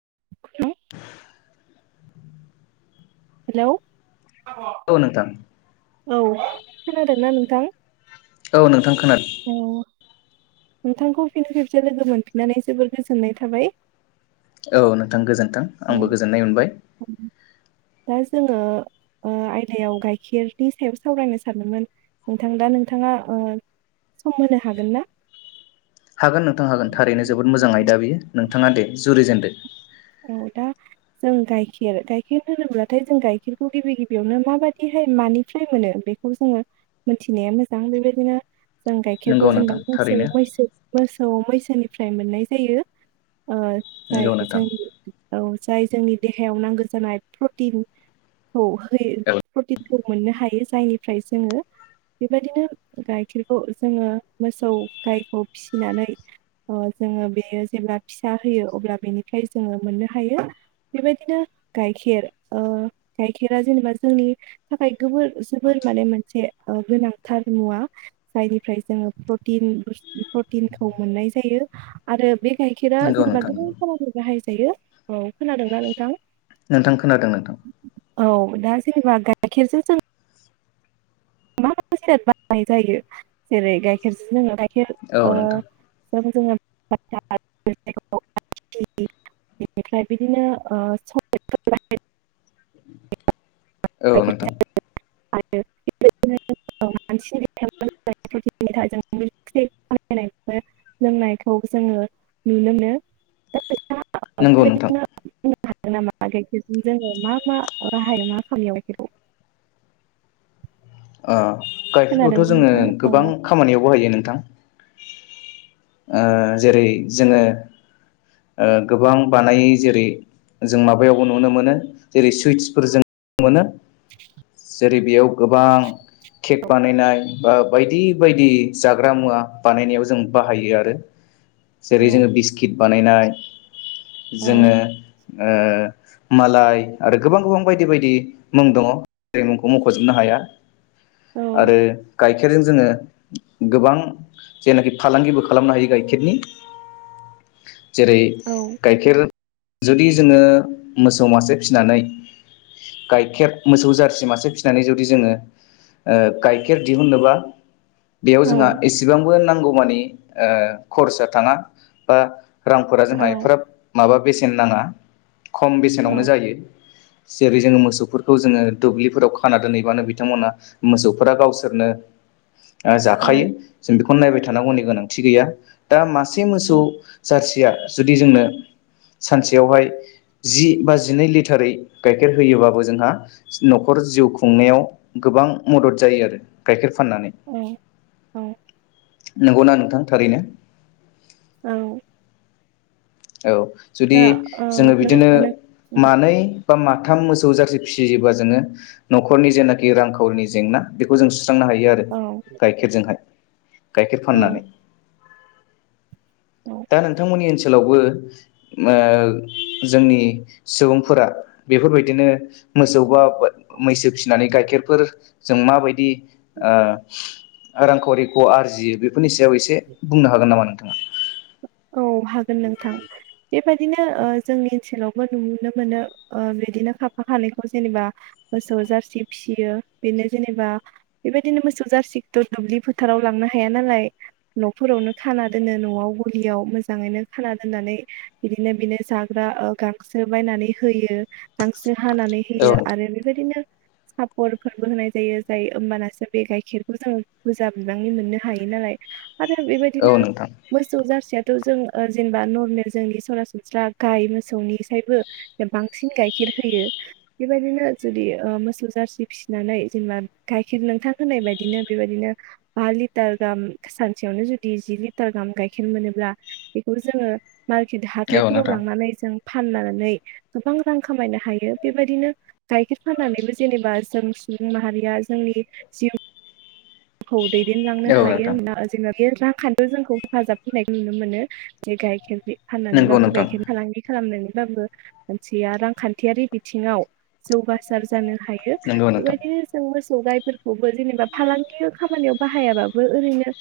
[unintelligible] [inaudible] Hello औ नोंथां औ खोनादोंना नोंथां? औ नोंथां खोनादों। औ नोंथांखौ फिन खेबसे लोगो मोनफिननानै जोबोर गोजोननाय थाबाय। औ नोंथां गोजोन्थों आंबो गोजोननाय मोनबाय। दा जोङो ओ आयदायाव गाइखेरनि सायाव सावरायनो सानदोंमोन नोंथां दा नोंथाङा ओ सम होनो हागोन ना? हागोन नोंथां हागोन थारैनो जोबोद मोजां आयदा बियो नोंथाङा दे जुरिजेनदो। औ दा जों गाइखेर गाइखेर होनोब्लाथाय जों गाइखेरखौ गिबि गिबियावनो माबादिहाय मानिफ्राय मोनो बेखौ जोङो मोनथिनाया मोजां बेबायदिनो जों गाइखेरखौ नोंगौ जेनबा नोंथां मोसौ थारैनो मोसौ मैसोनिफ्राय मोननाय जायो। ओ नोंगौ जायो नोंथां जोंनि औ जाय जोंनि देहायाव नांगौ जानाय प्रटिन खौ होयो औ प्रतिन खौ मोननो हायो। जायनिफ्राय जोङो बेबायदिनो गाइखेरखौ जोङो मोसौ गायखौ फिसिनानै ओ जोङो बेयो जेब्ला फिसा होयो अब्ला बेनिफ्राय जोङो मोननो हायो। बेबायदिनो गाइखेर ओ गाइखेरा जेनेबा जोंनि थाखाय गोबोर जोबोर माने मोनसे ओ गोनांथार मुवा जायनिफ्राय जोङो प्रटिन [unintelligible] प्रटिनखौ मोननाय जायो। आरो बे गाइखेरा नोंगौ जेनेबा नोंथां गोबां नंगौ खामानियाव बाहाय जायो औ खोनादोंना नोंथां नोंथां खोनादों नोंथां औ दा जेनेबा गाइखेरजों जों मा मा जिरात बानायनाय जायो जेरै गाइखेरजों जोङो खेर औ ओ नोंथां जों जोङो [unintelligible] आइसिख्रिम बेनिफ्राय बिदिनो ओ सक्लेटफोर बानाय [unintelligible] औ नोंथां आरो बिदि [unintelligible] [unintelligible] लोंनायखौ जोङो नुनो मोनो नोंथाङा नंगौ नोंथां बेबायदिनो बुंनो हागोन नामा गाइखेरजों जोङो मा मा राहाया मा खामानियाव बेखौ अ गाइखेरखौथ' खोनादोंना जोङो नोंथां औ गोबां खामानियाव बाहायो नोंथां ओ जेरै जोङो ओ गोबां बानायै जेरै जों माबायावबो नुनो मोनो जेरै सुइट्सफोर जों मोनो जेरै बेयाव गोबां केक बानायनाय बा बायदि बायदि जाग्रा मुवा बानायनायाव जों बाहायो आरो जेरै औ जोङो बिस्किट बानायनाय औ जोङो ओ मालाय आरो गोबां गोबां बायदि बायदि मुं दङ जेरै मुंखौ मख'जोबनो हाया आरो गाइखेरजों जोङो गोबां जेनाखि फालांगिबो खालामनो हायो गाइखेरनि जेरै औ गाइखेर जुदि जोङो मोसौ मासे फिसिनानै गाइखेर मोसौ जारसि मासे फिसिनानै जुदि जोङो ओ गाइखेर दिहुनोबा बेयाव औ जोंहा एसेबांबो नांगौ खौ मानि खरसा थाङा बा रांफोरा औ जोंहा एफ्राब माबा बेसेन नाङा खम बेसेनावनो औ जायो जेरै जोङो मोसौफोरखौ जोङो दुब्लिफोराव खाना दोनहैबानो बिथांमोना मोसौफोरा गावसोरनो जाखायो जों बेखौनो नायबाय थायो नागौनि गोनांथि गोया दा मास सासे मोसौ जारसिया जुदि जोंनो सानसेयावहाय जि बा जिनै लिटारै गाइखेर होयोबाबबो जोंहा न'खर जिउ खुंनायाव गोबां मदद जायो आरो गाइखेर फाननानै औ औ नंगौना नोंथां थारैनो औ औ जुदि दा ओ जोङो बिदिनो नोंथां मानै बा मा माथाम मोसौ जारसि फिसियोबा जोङो नखरनि जेनाखि रांखावरिनि जेंना बेखौ जों सुस्रांनो हायो आरो औ गाइखेरजोंहाय गायखेर औ फाननानानै औ दा नोंथांमोननि ओनसोल सोलावबो ओ जोंनि सुबुंफोरा बेफोरबायदिनो मोसौ बा मैसो फिसिनानै गाय गाइखेरफोर जों माबायदि ओ रांखावरिखौ आरजियो बे बेफोरनि सायाव एसे बुंनो हागोन नामा नोंथाङा? औ हागोन नोंथां बेबायदिनो ओ जोंनि ओनसोलावबो नुनो मोनो ओ बिदिनो खाफा खानायखौ जेनेबा मोसौ जारसि फिसियो बेनो जेनेबा बेबायदिनो मोसौ जारसिखौथ' दुब्लि फोथाराव लांनो हाया नालाय न'फोरावनो खाना दोनो न'आव गलियाव मोजाङैनो खाना दोननानै बिदिनो बिनो जाग्रा ओ गांसो बायनानै होयो गांसो हानानै औ होयो आरो बेबायदिनो सापरफोरबो होनाय जायो जाय होमबानासो बे गाइखेरखौ जोङ बुरजा बिबांनि मोननो हायो नालाय आरो औ बेबायदिनो नोंथां गाखेराथ जों ओ जेनेबा नरमेल जोंनि सरासनस्रा गाय मोसौनिसायबो बांसिन गाइखेर होयो बेबायदिनो जुदि ओ मोसौ जारसि फिसिनानै जेनेबा गाइखेर नोंथां होनाय बायदिनो बेबायदिनो बा लिटार गाहाम सानसेयावनो जुदि जि लिटार गाहाम गाय खेर मोनोब्ला बेखौ जोङो मार्केट औ हाथायफोराव नोंथां लांनानै जों फाननानै गोबां रां खामायनो हायो बेबायदिनो गाइखेर फाननानैबो जेनेबा जों सुबुं माहारिया जोंनि जिउ औ दैदेनलांनो औ नोंथां हायोना ओ जेनेबा बेयो रांखाखान्थियाव जोंखौ हेफाजाब होनायखो नुनो मोनो जे गायखेर नंगौ फाननानैबाबो नोंथां गाइखेर फालांगि खालामनानै बाबो मानसिनया रांखान्थियारि बिथिङाव जौगासार जानो हायो। नंगौ नोंथां बेबायदिनो जों मोस सौ गाइफोरखौबो जेनेबा फालां गियो खामानियाव बाहायाबाबो ओरैनो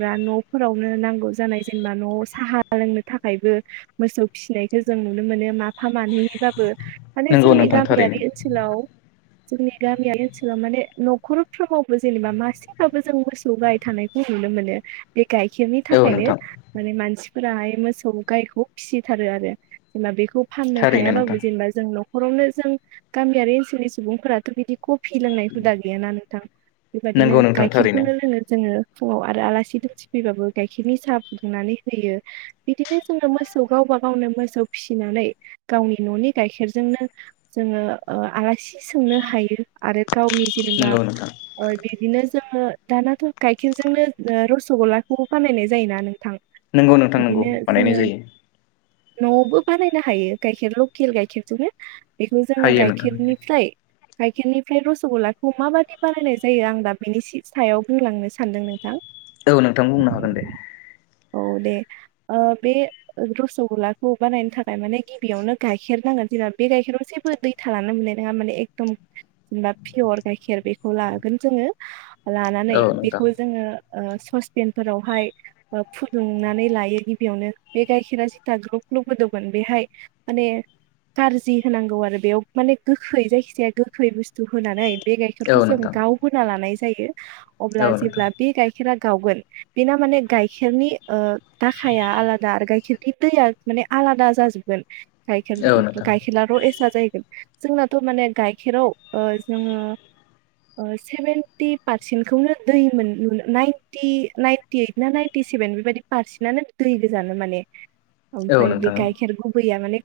बा न'फोरावनो नांगौ जानाय जेनेबा न'आव साहा लोंनो थाखायबो मोसौ फिसिनायखो जों नुनो मोनो माफा मानैहै बाबो माने नंगौ जोंनि नोंथां थारैनो गामियारि ओनसोलाव जोंनि गामियारि ओनसोलाव माने न'खरफ्रोमावबो जेनेबा मास से बाबो जों मोसौ गाय थानायखौ नुनो मोनो बे गाइखेरनि औ थाखायनो नोंथां माने मानसि फोराहाय मोसौ गायखौ फिसिथारो आरो जेनबा बेख खौ फाननो थारैनो हायाबाबो नोंथां जेनेबा जों न' खरावनो जों गामियारि ओनसोलनि सुबुंफोराथ' बिदि कफि लोंनाय हुदा गैयाना नोंथां नंगौ बेबायदिनो नोंथां थारैनो खिरखौनो लोंङो जोंङो ङो फुंङाव आरो आलासि दुमसि फैबाबो गाइखेरनि साहा फुदुंनानै होयो बिदिनो जोङो मोसौ गावबा गावनो मोसौ फिसिनानै गावनि न'नि गाइखेरजोंनो जोङो ओ आसि सोंनो हायो आरो गावनि जेनेबा नंगौ नोंथां ओ बिदिनो जोङो दानाथ' गाइखेरजोंनो ओ रस'गलाखौ बानायनाय जायोना नों नोंगौ नोंथां नोंगौ बानायनाय जायो न'आवबो बानायनो हायो गाइखेर लकेल गाइखेरजोंनो बेखौ जोङो हायो नोंथां गाइखेरनिफ्राय गाइखेरनिफ्राय रस'गल्लाखौ माबादि बानायनाय जायो आं दाब बिनि सि-सायाव बुंलांनो सानदों नोंथां औ नोंथां बुंनो हागोन दे औ दे अ बे रस'गल्लाखौ बानायनो थाखाय माने गिबियावनो गाइखेर नांगोन जेनेबा बे गाइखेराव जेबो दै थालानो मोननाय नङा माने एकदम जेनेबा पियर गाइखेर बेखौ लागोन जोङो लानानै औ नोंथां बेखौ जोङो ओ ससपेनफोरावहाय ओ फुदुंनानै लायो गिबियावनो बे गाइखेरा जिथा ग्लब ग्लब गोदौगोन बेहाय माने कारजि होनांगौ आरो बेयाव माने गोखै जायखिजाया गोखै बुस्थु होनानै बे औ गाइखेरखौ जों नोंथां गाव लानाय जायो औ अब्ला नोंथां जेब्ला बे गाइखेरा गावगोन बेना माने गाइखेरनि ओ दाखाया आलादा आरो गाइखेरनि दैया माने आलादा जाजोबगोन गायखेर औ नोंथां गायखेराथ एस थां जाहैगोन जोंनाथ' माने गाइखेराव ओ जोङो ओ सेभेनटि पारसेन्टखौनो दै मोन मोन नाइनटि नाइनटि ओइट ना नाइनटि सेभेन बेबायादि पारसेन्टानो दै गोजानो माने औ ओमफ्राय बे नोंथां गाइखेर गुबैया माने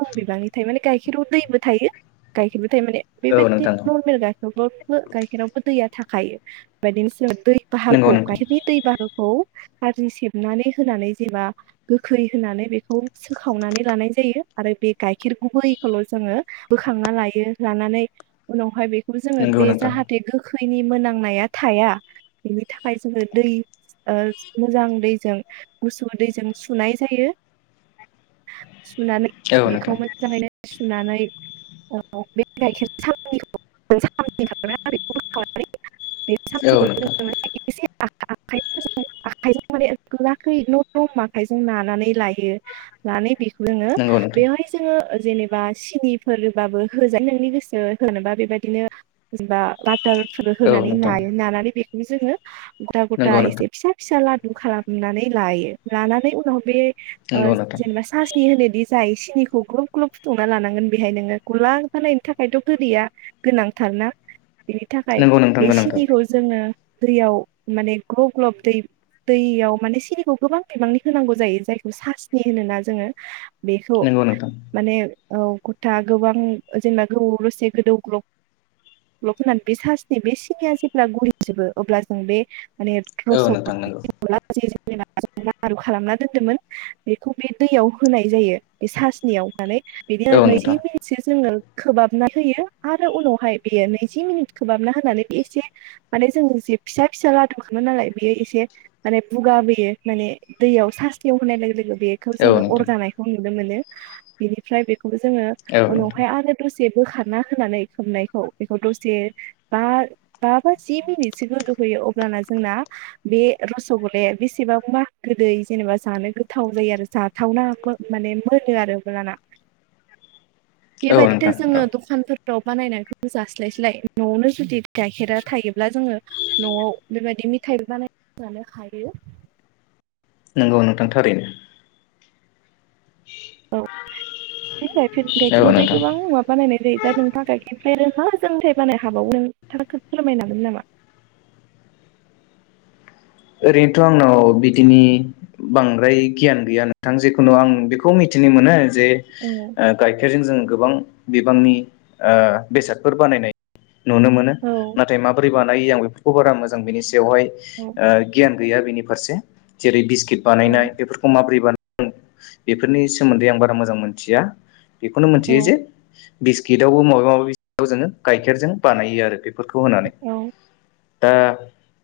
खम बिबांनि थायो माने गाइखेराव दैबो थायो गाइखेरबो थायो नाथाय माने औ नोंथां बेबायदिनो नर्मेल [inaudible] गाइखेरावबो दैया [inaudible] थाखायो बेदिनो [inaudible] दै नंगौ बाहागोखौ नोंथां गाइखेरनि दै बाहागो खौ खारजि सेबनानै होनानै जेब्ला गोखै होनानै बेखौ सोखावनानै लानाय जायो आरो बे गाइखेर गुबैखौल' जोङो बोखांना लायो, लानानै उनावहाय बे खौ जोङो नंगौ बे नोंथां जाहाथे गोख- खैनि मोनामनाया थाया, बिनि थाखाय जों दै ओ मोजां दैजों गुसु दैजों सुनाय जायो। सुनानै औ बेखौ नोंथां मोजाङैनो सुनानै औ बे गाइखेर [unintelligible] बे औ नोंथां सावनिखौ [unintelligible] [unintelligible] आखाइजों नानानै लायो लानानै बे लोंङो नंगौ नोंथां जोङो जेनेबा सिनिफोरबाबो होजायो नोंनि गोसो होनोबा बेबदिनो जेनबा बाटार औ होनानै नोंथां नायो नानानै बे खौ जोङो गथा गथा नंगौ नोंथां एसे फिसा फिसा लादु खालामनानै लायो लानानै उनाव बे ओ नंगौ जेनेबा सासनि होनो दि जाय सिनिखौ ग्लब ग्लब फुदुंना लानांगोन बेहाय नोङो गला जानायनि थाखायथ' गोदैया गोनांथारना बिनि थाखाय नोंथां बे सिनिखौ जोङो दैयाव माने ग्लब ग्लब दै दैयाव माने सिनिखौ गोबां बिबांनि होनांगौ जायो जायखौ सासनि होनोना जोङो बेखौ नंगौ नोंथां गोनांथार नंगौ नोंथां माने औ गथा गोबां जेनेबा गोबौ दसे गोदौ ग्लब ग्लब होननानै बे सासनि बे सिनिया जेब्ला गलिजोबो अब्ला जों बे माने औ रस नोंथां नंगौ [unintelligible] लारु खालामना दोन्दोंमोन बेखौ बे दैयाव होनाय जायो बे सासनियाव होनानै बिदि औ [unintelligible] नोंथां मिथियो जोङो खोबहाबना होयो आरो उनावहाय बेयो नैजि मिनिट खोबहाबना होनानै बे एसे माने जोंङो जे फिसा फिसा लादु खालामो नालाय बेयो एसे माने बुगाबोयो माने दैयाव नियाव होनाय लोगो लोगो बेखौ औ जोङो नोंथां अरगानाय नुनो मोनो बेनिफ्राय बे खौ जोङो औ नोंथां उनावहाय आरो दसे दसे बोखारना होनानै खोबनायखौ बेखौ दसे बा बा बा जि मिनिटसो गोदौहोयो अब्लाना जोंना बे रस'गल्लाया बेसेबांबा गोदै जेनेबा जानो गोथाव जायो आरो जाथावना माने मोनो आरो अब्लाना औ बेबायदिथ नोंथां जोङो औ दखानफोर फोराव बानायनायखौ जास्लायस्लाय न'आवनो जुदि गाइखेरा थायोब्ला जोङो न'आव बेबायदि मेथायाइबो बानाय जानो हायो नोंगौ नोंथां थारैनो औ फिन गाइखेर औ गाइखेरनिफ्राय नोंथां गोबां मुवा बानायनाय जायो दा नोंथां गाइखेर फ्रा रों मा जोंथाय बानायनो हाबावो नोंथाङा फोरमायनो हाबावगोन नामा? ओरैनोथ' आंनाव बिदिनि बांद्राय गियान गैया नोंथां जेखुनु आं बेखौ मिथिनो मोनो जे औ ओ गाइखेरजों जों गोबां बिबांनि ओ बेसादफोर बानायनाय नुनो मोनो औ नाथाय माबोरै बानायो आं बेफोरखौ बारा मोजां बेनि सायावहाय ओ औ गियान गैया बेनि फारसे जेरै बिस किट औ बानायनाय बेफोरखौ मोरै बान ओं बेफोरनि सोमोन्दै आं बारा मोजां मोनथिया बेखौनो औ मोनथियो जे बिस्किटावबो मबेबा माबि जोङो गाइखेरजों बानायो आरो बे बेफोरखौ होनानै औ दा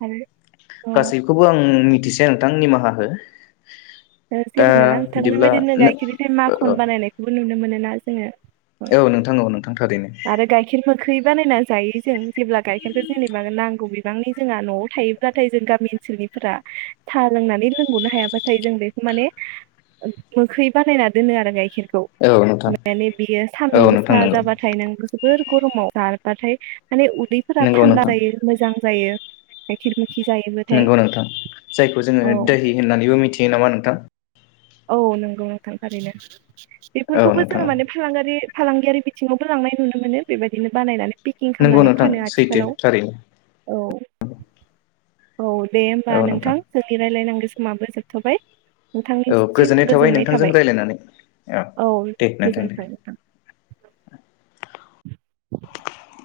आरो औ गासैखौबो आं मिथिसे नोंथां निमाहा हो दा जेबो नङा नोंथां बिदिब्ला बेबायदिनो गाइखेरखो माखन बानायनायखौबो नुनो मोनो ना जोङो औ नोंथां औ नोंथां थारैनो आरो गाइखेर मोखै बानायना जायो जों जेब्ला गाइखेरखौ जेनेबा नांगौ बिबांनि जोंहा न'आव थायोब्लाथाय जों गामि ओनसोलनिफोरा सा लोंनानै लोंग'नो हायाब्लाथाय जों बेखौ माने मोखै बानायना दोनो आरो गाइखेर खौ औ नोंथां माने बियो औ सान्दुं नोंथां गोसा नंगौ जाबा थाय नांगौ जोबोर गरमाव जाबारबाथाय माने उदैफोरा नंगौ थान्दा नोंथां जायो मोजां जायो गायखेर नंगौ नोंथां जायखौ जोङो औ दोहि होननानैबो मिथियो नामा नोंथां औ नंगौ नोंथां थारैनो औ बेफोरखौबो नोंथां जोङो औ माने फालांगारि फालांगियारि बिथिङावबो लांनाय नुनो मोनो बेबायदिनो बानायनानै पेकिं नंगौ खालामनानै नोंथां फानो सैथो आथिखालाव थारैनो औ औ दे होमबा नोंथां जोथि रायलायनांगोसि माबो जोबथ'बाय औ नोंथांनिसि गोजोननाय थाबाय नोंथांजों रायज्लायनानै औ दे नोंथां दे [inaudible]